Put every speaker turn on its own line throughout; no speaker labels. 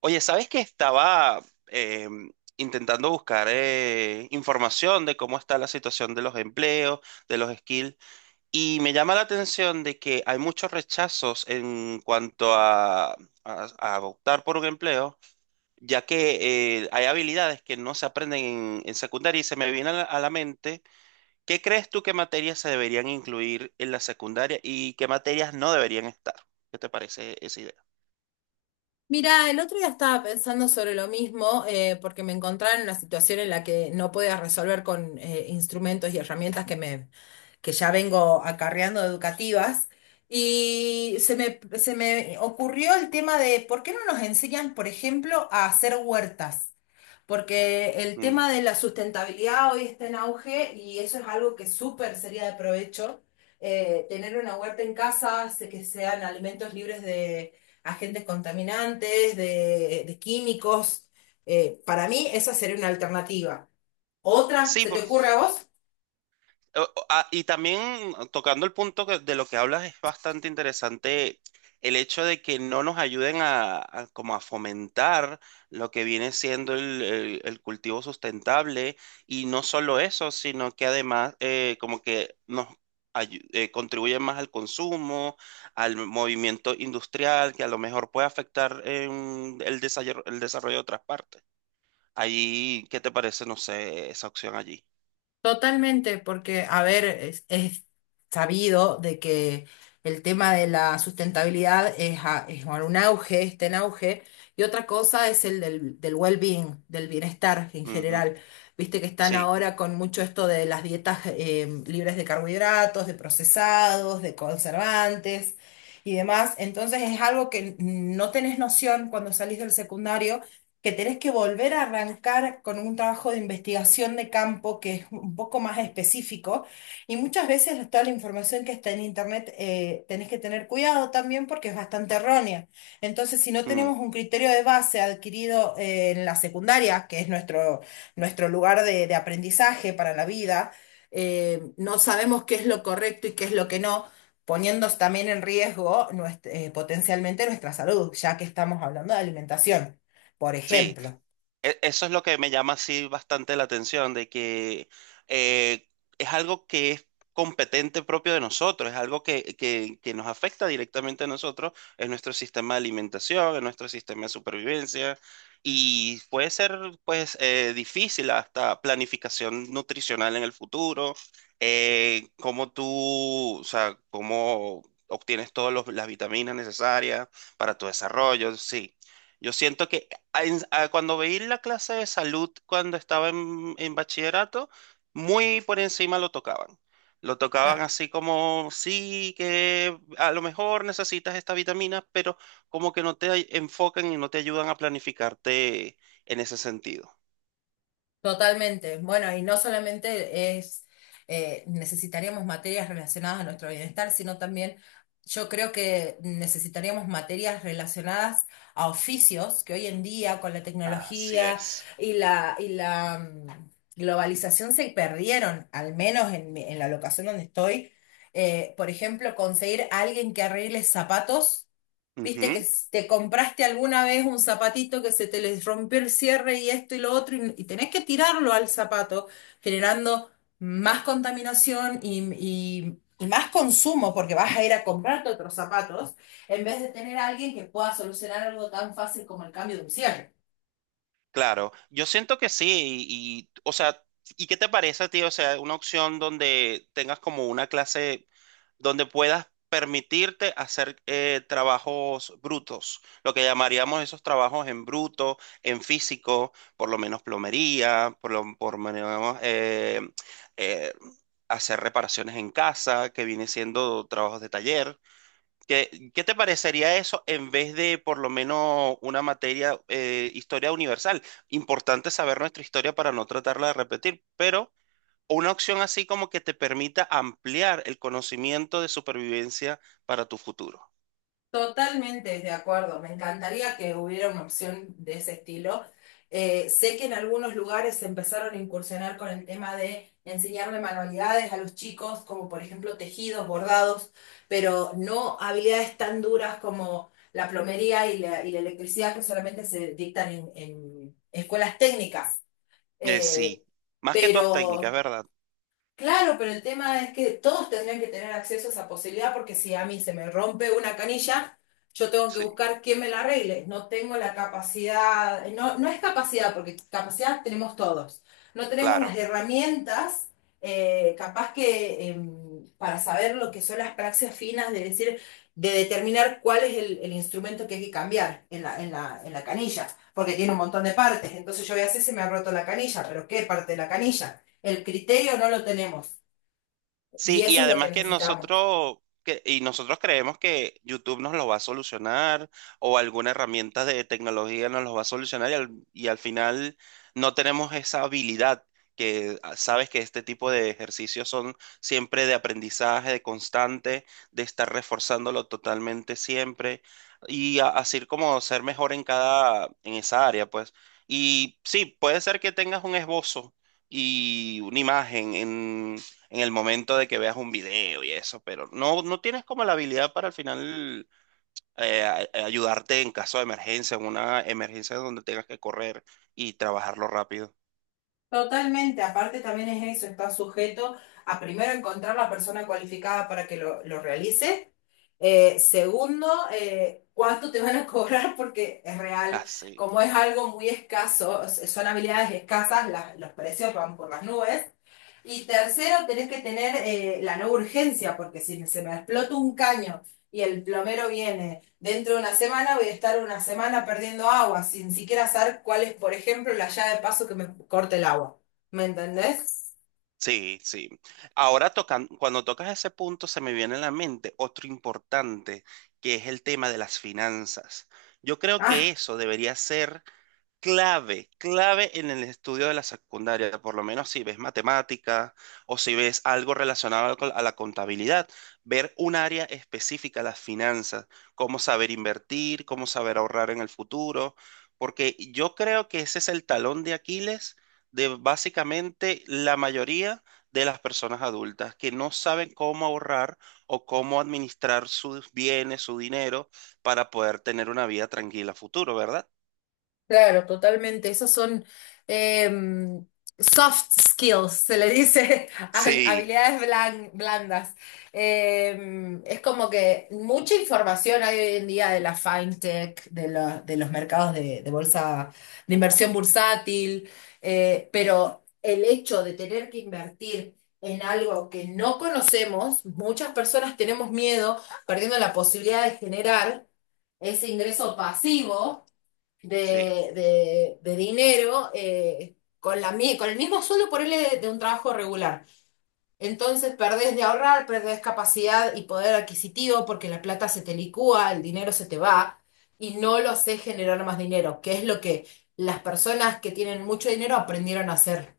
Oye, ¿sabes que estaba eh, intentando buscar información de cómo está la situación de los empleos, de los skills? Y me llama la atención de que hay muchos rechazos en cuanto a optar por un empleo, ya que hay habilidades que no se aprenden en secundaria y se me viene a a la mente, ¿qué crees tú que materias se deberían incluir en la secundaria y qué materias no deberían estar? ¿Qué te parece esa idea?
Mira, el otro día estaba pensando sobre lo mismo, porque me encontraba en una situación en la que no podía resolver con instrumentos y herramientas que ya vengo acarreando educativas. Y se me ocurrió el tema de por qué no nos enseñan, por ejemplo, a hacer huertas porque el
Mm.
tema de la sustentabilidad hoy está en auge y eso es algo que súper sería de provecho. Tener una huerta en casa hace que sean alimentos libres de agentes contaminantes, de químicos. Para mí esa sería una alternativa. ¿Otra?
Sí.
¿Se te ocurre a vos?
Y también tocando el de lo que hablas es bastante interesante, el hecho de que no nos ayuden a como a fomentar lo que viene siendo el cultivo sustentable, y no solo eso, sino que además como que nos contribuyen más al consumo, al movimiento industrial que a lo mejor puede afectar en el desarrollo de otras partes. Ahí, ¿qué te parece, no sé, esa opción allí?
Totalmente, porque, a ver, es sabido de que el tema de la sustentabilidad es, es bueno, un auge, está en auge, y otra cosa es el del well-being, del bienestar en
Ujú.
general. Viste que están
Sí.
ahora con mucho esto de las dietas libres de carbohidratos, de procesados, de conservantes y demás. Entonces es algo que no tenés noción cuando salís del secundario que tenés que volver a arrancar con un trabajo de investigación de campo que es un poco más específico y muchas veces toda la información que está en internet tenés que tener cuidado también porque es bastante errónea. Entonces, si no
Mm,
tenemos un criterio de base adquirido en la secundaria, nuestro lugar de aprendizaje para la vida, no sabemos qué es lo correcto y qué es lo que no, poniendo también en riesgo potencialmente nuestra salud, ya que estamos hablando de alimentación, por
sí.
ejemplo.
E- eso es lo que me llama así bastante la atención, de que eh, es algo que es competente propio de nosotros, es algo que, que nos afecta directamente a nosotros, en nuestro sistema de alimentación, en nuestro sistema de supervivencia, y puede ser pues difícil hasta planificación nutricional en el futuro, cómo tú, o sea, cómo obtienes todas las vitaminas necesarias para tu desarrollo, sí. Yo siento que cuando veí la clase de salud cuando estaba en bachillerato, muy por encima lo tocaban. Lo tocaban
Claro.
así como, sí, que a lo mejor necesitas esta vitamina, pero como que no te enfocan y no te ayudan a planificarte en ese sentido.
Totalmente. Bueno, y no solamente es necesitaríamos materias relacionadas a nuestro bienestar, sino también yo creo que necesitaríamos materias relacionadas a oficios que hoy en día con la
Así
tecnología
es.
y la globalización se perdieron, al menos en, en la locación donde estoy. Por ejemplo, conseguir a alguien que arregle zapatos. Viste que te compraste alguna vez un zapatito que se te les rompió el cierre y esto y lo otro y tenés que tirarlo al zapato, generando más contaminación y, y más consumo porque vas a ir a comprarte otros zapatos en vez de tener a alguien que pueda solucionar algo tan fácil como el cambio de un cierre.
Claro, yo siento que sí, y, o sea, ¿y qué te parece tío? O sea, una opción donde tengas como una clase donde puedas permitirte hacer trabajos brutos, lo que llamaríamos esos trabajos en bruto, en físico, por lo menos plomería, por lo menos eh, hacer reparaciones en casa, que viene siendo trabajos de taller. ¿Qué, qué te parecería eso en vez de por lo menos una materia, historia universal? Importante saber nuestra historia para no tratarla de repetir, pero una opción así como que te permita ampliar el conocimiento de supervivencia para tu futuro.
Totalmente de acuerdo, me encantaría que hubiera una opción de ese estilo. Sé que en algunos lugares se empezaron a incursionar con el tema de enseñarle manualidades a los chicos, como por ejemplo tejidos, bordados, pero no habilidades tan duras como la plomería y la electricidad, que solamente se dictan en escuelas técnicas. Eh,
Sí, más que todas técnicas,
pero
¿verdad?
claro, pero el tema es que todos tendrían que tener acceso a esa posibilidad porque si a mí se me rompe una canilla, yo tengo que
Sí,
buscar quién me la arregle. No tengo la capacidad, no, no es capacidad, porque capacidad tenemos todos. No tenemos las
claro.
herramientas, capaz que para saber lo que son las praxias finas, de decir, de determinar cuál es el instrumento que hay que cambiar en en la canilla, porque tiene un montón de partes. Entonces yo voy a decir, se me ha roto la canilla, pero ¿qué parte de la canilla? El criterio no lo tenemos, y
Sí, y
eso es lo que
además que
necesitamos.
nosotros, que, y nosotros creemos que YouTube nos lo va a solucionar o alguna herramienta de tecnología nos lo va a solucionar y y al final no tenemos esa habilidad que sabes que este tipo de ejercicios son siempre de aprendizaje, de constante, de estar reforzándolo totalmente siempre y así como ser mejor en cada, en esa área, pues. Y sí, puede ser que tengas un esbozo y una imagen en el momento de que veas un video y eso, pero no, no tienes como la habilidad para al final ayudarte en caso de emergencia, en una emergencia donde tengas que correr y trabajarlo rápido.
Totalmente, aparte también es eso, está sujeto a primero encontrar la persona cualificada para que lo realice, segundo, cuánto te van a cobrar porque es real,
Así.
como es algo muy escaso, son habilidades escasas, los precios van por las nubes. Y tercero, tenés que tener la no urgencia, porque si se me explota un caño y el plomero viene dentro de una semana, voy a estar una semana perdiendo agua, sin siquiera saber cuál es, por ejemplo, la llave de paso que me corta el agua. ¿Me entendés?
Sí, sí, sí. Ahora tocan, cuando tocas ese punto se me viene a la mente otro importante, que es el tema de las finanzas. Yo creo que eso debería ser clave, clave en el estudio de la secundaria, por lo menos si ves matemática o si ves algo relacionado a la contabilidad, ver un área específica, las finanzas, cómo saber invertir, cómo saber ahorrar en el futuro, porque yo creo que ese es el talón de Aquiles de básicamente la mayoría de las personas adultas que no saben cómo ahorrar o cómo administrar sus bienes, su dinero para poder tener una vida tranquila a futuro, ¿verdad?
Claro, totalmente. Esos son em, soft skills, se le dice,
Sí.
habilidades blandas. Em, es como que mucha información hay hoy en día de la fintech, de los mercados de bolsa, de inversión bursátil, pero el hecho de tener que invertir en algo que no conocemos, muchas personas tenemos miedo, perdiendo la posibilidad de generar ese ingreso pasivo
Sí,
de, de dinero con con el mismo sueldo por él de un trabajo regular. Entonces perdés de ahorrar, perdés capacidad y poder adquisitivo porque la plata se te licúa, el dinero se te va y no lo sé generar más dinero, que es lo que las personas que tienen mucho dinero aprendieron a hacer.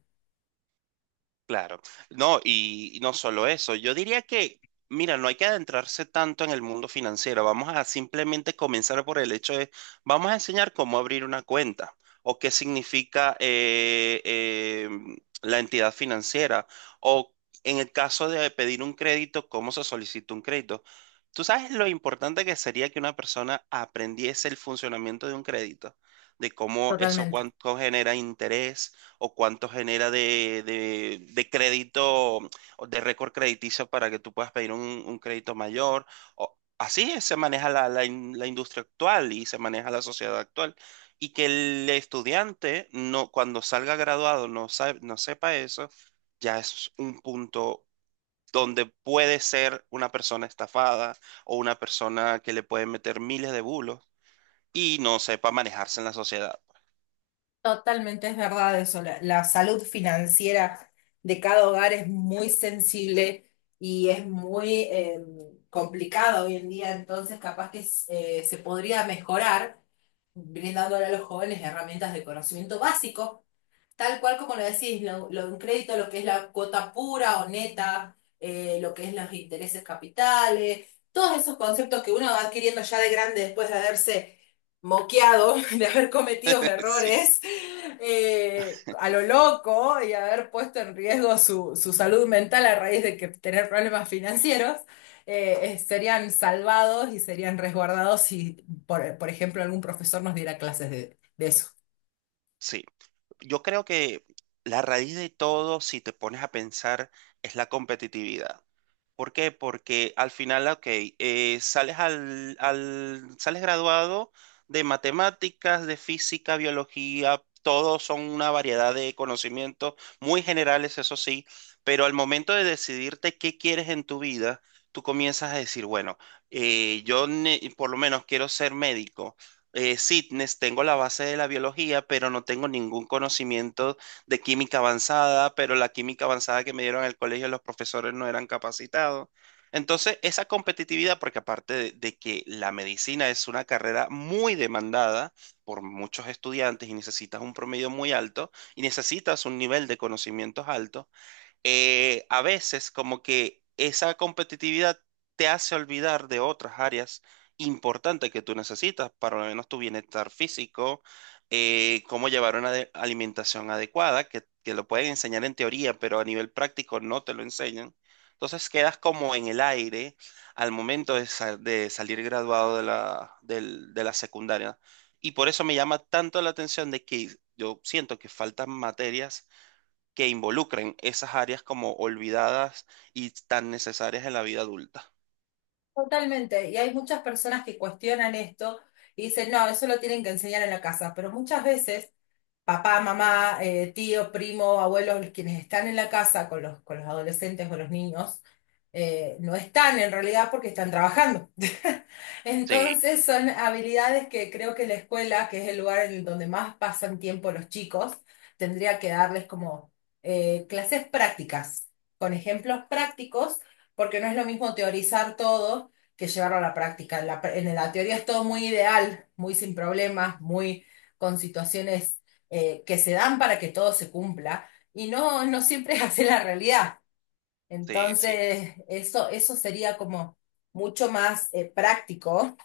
claro. No, y no solo eso, yo diría que, mira, no hay que adentrarse tanto en el mundo financiero, vamos a simplemente comenzar por el hecho de, vamos a enseñar cómo abrir una cuenta o qué significa la entidad financiera o en el caso de pedir un crédito, cómo se solicita un crédito. ¿Tú sabes lo importante que sería que una persona aprendiese el funcionamiento de un crédito? De cómo eso
Totalmente.
cuánto genera interés o cuánto genera de crédito, o de récord crediticio para que tú puedas pedir un crédito mayor. Así es, se maneja la industria actual y se maneja la sociedad actual. Y que el estudiante, no, cuando salga graduado, no, no sepa eso, ya es un punto donde puede ser una persona estafada o una persona que le puede meter miles de bulos y no sepa manejarse en la sociedad.
Totalmente es verdad eso. La salud financiera de cada hogar es muy sensible y es muy complicada hoy en día. Entonces, capaz que se podría mejorar brindándole a los jóvenes herramientas de conocimiento básico tal cual como lo decís, lo de un crédito, lo que es la cuota pura o neta, lo que es los intereses capitales, todos esos conceptos que uno va adquiriendo ya de grande después de haberse moqueado, de haber cometido
Sí,
errores a lo loco y haber puesto en riesgo su, su salud mental a raíz de que tener problemas financieros. Serían salvados y serían resguardados si, por ejemplo, algún profesor nos diera clases de eso.
sí. Yo creo que la raíz de todo, si te pones a pensar, es la competitividad. ¿Por qué? Porque al final, ok, sales sales graduado de matemáticas, de física, biología, todos son una variedad de conocimientos muy generales, eso sí, pero al momento de decidirte qué quieres en tu vida, tú comienzas a decir, bueno, yo por lo menos quiero ser médico. Sí, tengo la base de la biología, pero no tengo ningún conocimiento de química avanzada, pero la química avanzada que me dieron en el colegio los profesores no eran capacitados. Entonces, esa competitividad, porque aparte de que la medicina es una carrera muy demandada por muchos estudiantes y necesitas un promedio muy alto y necesitas un nivel de conocimientos alto, a veces como que esa competitividad te hace olvidar de otras áreas importantes que tú necesitas, para lo menos tu bienestar físico, cómo llevar una alimentación adecuada, que lo pueden enseñar en teoría, pero a nivel práctico no te lo enseñan. Entonces quedas como en el aire al momento de, de salir graduado de de la secundaria. Y por eso me llama tanto la atención de que yo siento que faltan materias que involucren esas áreas como olvidadas y tan necesarias en la vida adulta.
Totalmente, y hay muchas personas que cuestionan esto y dicen, no, eso lo tienen que enseñar en la casa, pero muchas veces papá, mamá, tío, primo, abuelos, quienes están en la casa con los adolescentes o los niños, no están en realidad porque están trabajando.
Sí,
Entonces son habilidades que creo que la escuela, que es el lugar en el donde más pasan tiempo los chicos, tendría que darles como clases prácticas, con ejemplos prácticos, porque no es lo mismo teorizar todo que llevarlo a la práctica. En la, en la teoría es todo muy ideal, muy sin problemas, muy con situaciones que se dan para que todo se cumpla y no, no siempre es así la realidad.
sí, sí,
Entonces, eso sería como mucho más práctico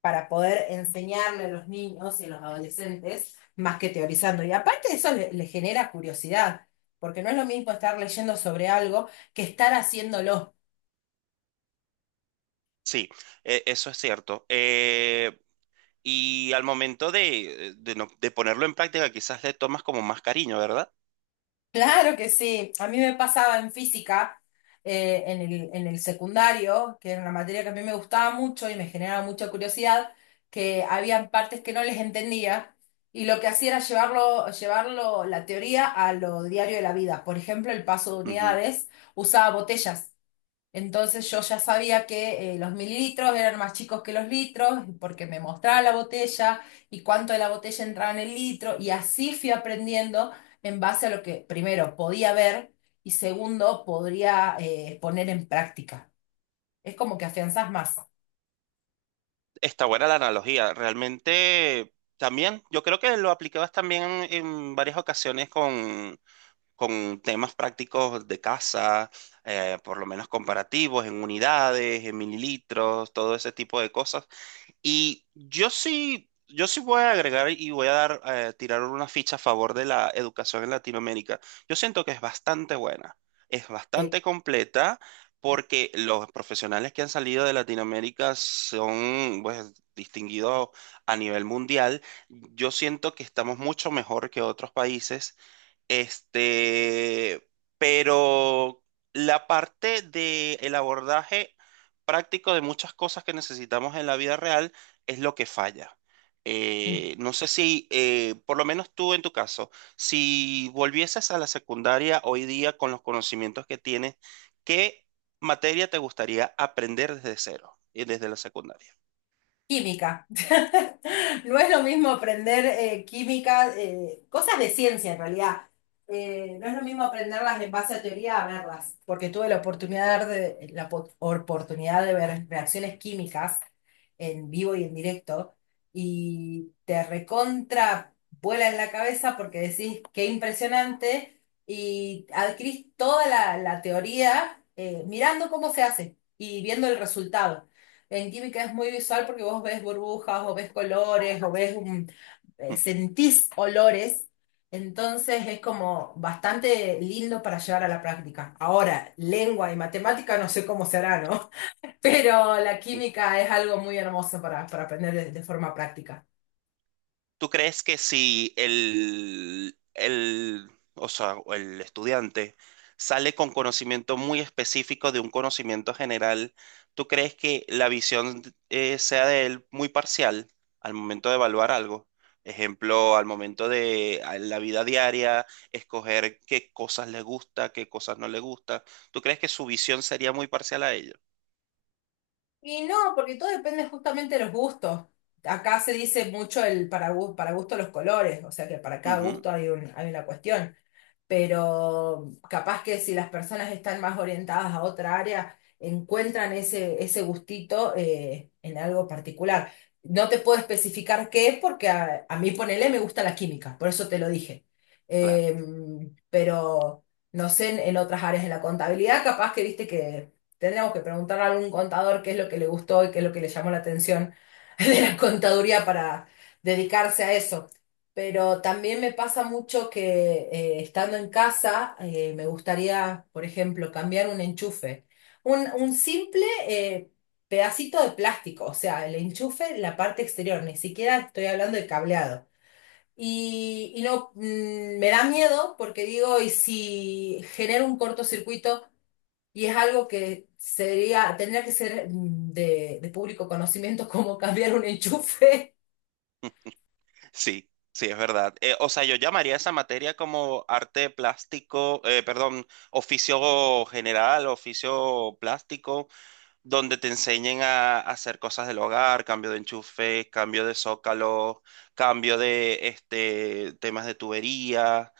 para poder enseñarle a los niños y a los adolescentes más que teorizando. Y aparte eso le genera curiosidad, porque no es lo mismo estar leyendo sobre algo que estar haciéndolo.
sí, e- eso es cierto. Y al momento de, de ponerlo en práctica, quizás le tomas como más cariño, ¿verdad?
Claro que sí. A mí me pasaba en física, en en el secundario, que era una materia que a mí me gustaba mucho y me generaba mucha curiosidad, que había partes que no les entendía y lo que hacía era llevarlo la teoría a lo diario de la vida. Por ejemplo, el paso de
Ujú.
unidades usaba botellas. Entonces yo ya sabía que los mililitros eran más chicos que los litros porque me mostraba la botella y cuánto de la botella entraba en el litro y así fui aprendiendo en base a lo que primero podía ver y segundo podría poner en práctica. Es como que afianzás más.
Está buena la analogía. Realmente también, yo creo que lo aplicabas también en varias ocasiones con temas prácticos de casa, por lo menos comparativos, en unidades, en mililitros, todo ese tipo de cosas. Y yo sí, yo sí voy a agregar y voy a dar, tirar una ficha a favor de la educación en Latinoamérica. Yo siento que es bastante buena, es
Sí.
bastante completa, porque los profesionales que han salido de Latinoamérica son, pues, distinguidos a nivel mundial. Yo siento que estamos mucho mejor que otros países este, pero la parte de el abordaje práctico de muchas cosas que necesitamos en la vida real es lo que falla. No sé si, por lo menos tú en tu caso, si volvieses a la secundaria hoy día con los conocimientos que tienes, ¿qué materia te gustaría aprender desde cero y desde la secundaria?
Química. No es lo mismo aprender química, cosas de ciencia en realidad. No es lo mismo aprenderlas en base a teoría a verlas, porque tuve la oportunidad de la oportunidad de ver reacciones químicas en vivo y en directo y te recontra vuela en la cabeza porque decís qué impresionante y adquirís toda la teoría mirando cómo se hace y viendo el resultado. En química es muy visual porque vos ves burbujas o ves colores o ves sentís olores, entonces es como bastante lindo para llevar a la práctica. Ahora, lengua y matemática no sé cómo será, ¿no? Pero la química es algo muy hermoso para aprender de forma práctica.
¿Tú crees que si o sea, o el estudiante sale con conocimiento muy específico de un conocimiento general, ¿tú crees que la visión sea de él muy parcial al momento de evaluar algo? Ejemplo, al momento de a la vida diaria, escoger qué cosas le gusta, qué cosas no le gusta. ¿Tú crees que su visión sería muy parcial a ello?
Y no, porque todo depende justamente de los gustos. Acá se dice mucho el para, para gusto los colores, o sea que para cada
Ujú,
gusto hay un, hay una cuestión. Pero capaz que si las personas están más orientadas a otra área, encuentran ese gustito en algo particular. No te puedo especificar qué es porque a mí, ponele, me gusta la química, por eso te lo dije.
claro.
Eh, pero no sé, en otras áreas de la contabilidad, capaz que viste que tendríamos que preguntarle a algún contador qué es lo que le gustó y qué es lo que le llamó la atención de la contaduría para dedicarse a eso. Pero también me pasa mucho que estando en casa me gustaría, por ejemplo, cambiar un enchufe. Un simple eh, pedacito de plástico, o sea, el enchufe, la parte exterior, ni siquiera estoy hablando de cableado. Y no, me da miedo porque digo, ¿y si genera un cortocircuito y es algo que sería, tendría que ser de público conocimiento como cambiar un enchufe?
Sí, sí, es verdad. O sea, yo llamaría esa materia como arte plástico, perdón, oficio general, oficio plástico, donde te enseñen a hacer cosas del hogar, cambio de enchufe, cambio de zócalo, cambio de este, temas de tubería,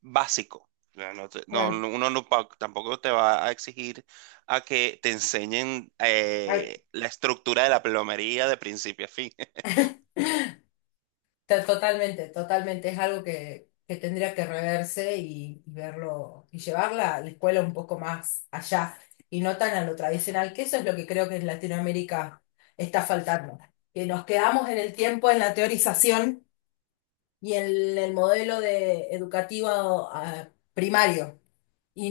básico. Ya no, no,
Claro.
uno no tampoco te va a exigir a que te enseñen la estructura de la plomería de principio a fin.
Totalmente, totalmente. Es algo que tendría que reverse y verlo y llevarla a la escuela un poco más allá y no tan a lo tradicional, que eso es lo que creo que en Latinoamérica está faltando. Que nos quedamos en el tiempo, en la teorización y en el modelo de educativo primario. Y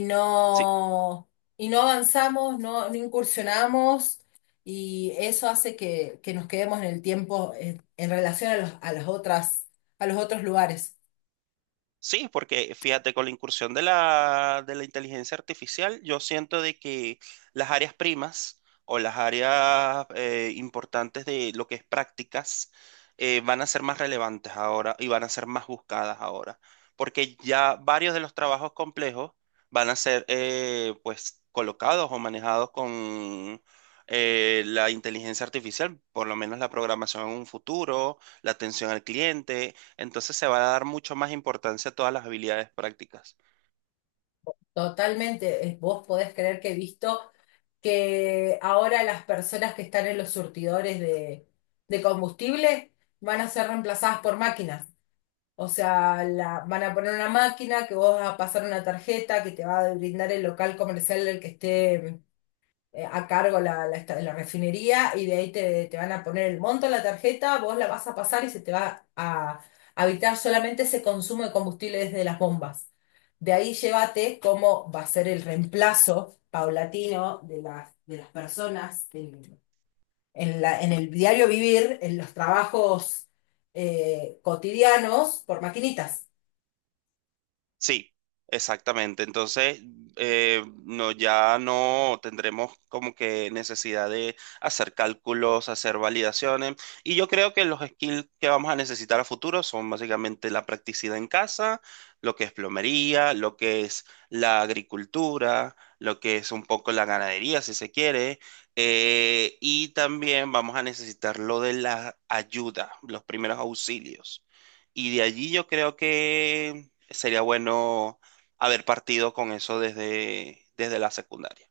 Sí.
no, y no avanzamos, no, no incursionamos, y eso hace que nos quedemos en el tiempo en relación a a las otras, a los otros lugares.
Sí, porque fíjate, con la incursión de de la inteligencia artificial, yo siento de que las áreas primas o las áreas importantes de lo que es prácticas van a ser más relevantes ahora y van a ser más buscadas ahora, porque ya varios de los trabajos complejos van a ser pues colocados o manejados con la inteligencia artificial, por lo menos la programación en un futuro, la atención al cliente, entonces se va a dar mucho más importancia a todas las habilidades prácticas.
Totalmente, vos podés creer que he visto que ahora las personas que están en los surtidores de combustible van a ser reemplazadas por máquinas. O sea, van a poner una máquina que vos vas a pasar una tarjeta que te va a brindar el local comercial del que esté a cargo la refinería y de ahí te van a poner el monto en la tarjeta, vos la vas a pasar y se te va a habitar solamente ese consumo de combustible desde las bombas. De ahí llévate cómo va a ser el reemplazo paulatino de las personas en la, en el diario vivir, en los trabajos cotidianos por maquinitas.
Sí, exactamente. Entonces, no, ya no tendremos como que necesidad de hacer cálculos, hacer validaciones. Y yo creo que los skills que vamos a necesitar a futuro son básicamente la practicidad en casa, lo que es plomería, lo que es la agricultura, lo que es un poco la ganadería, si se quiere. Y también vamos a necesitar lo de la ayuda, los primeros auxilios. Y de allí yo creo que sería bueno haber partido con eso desde, desde la secundaria.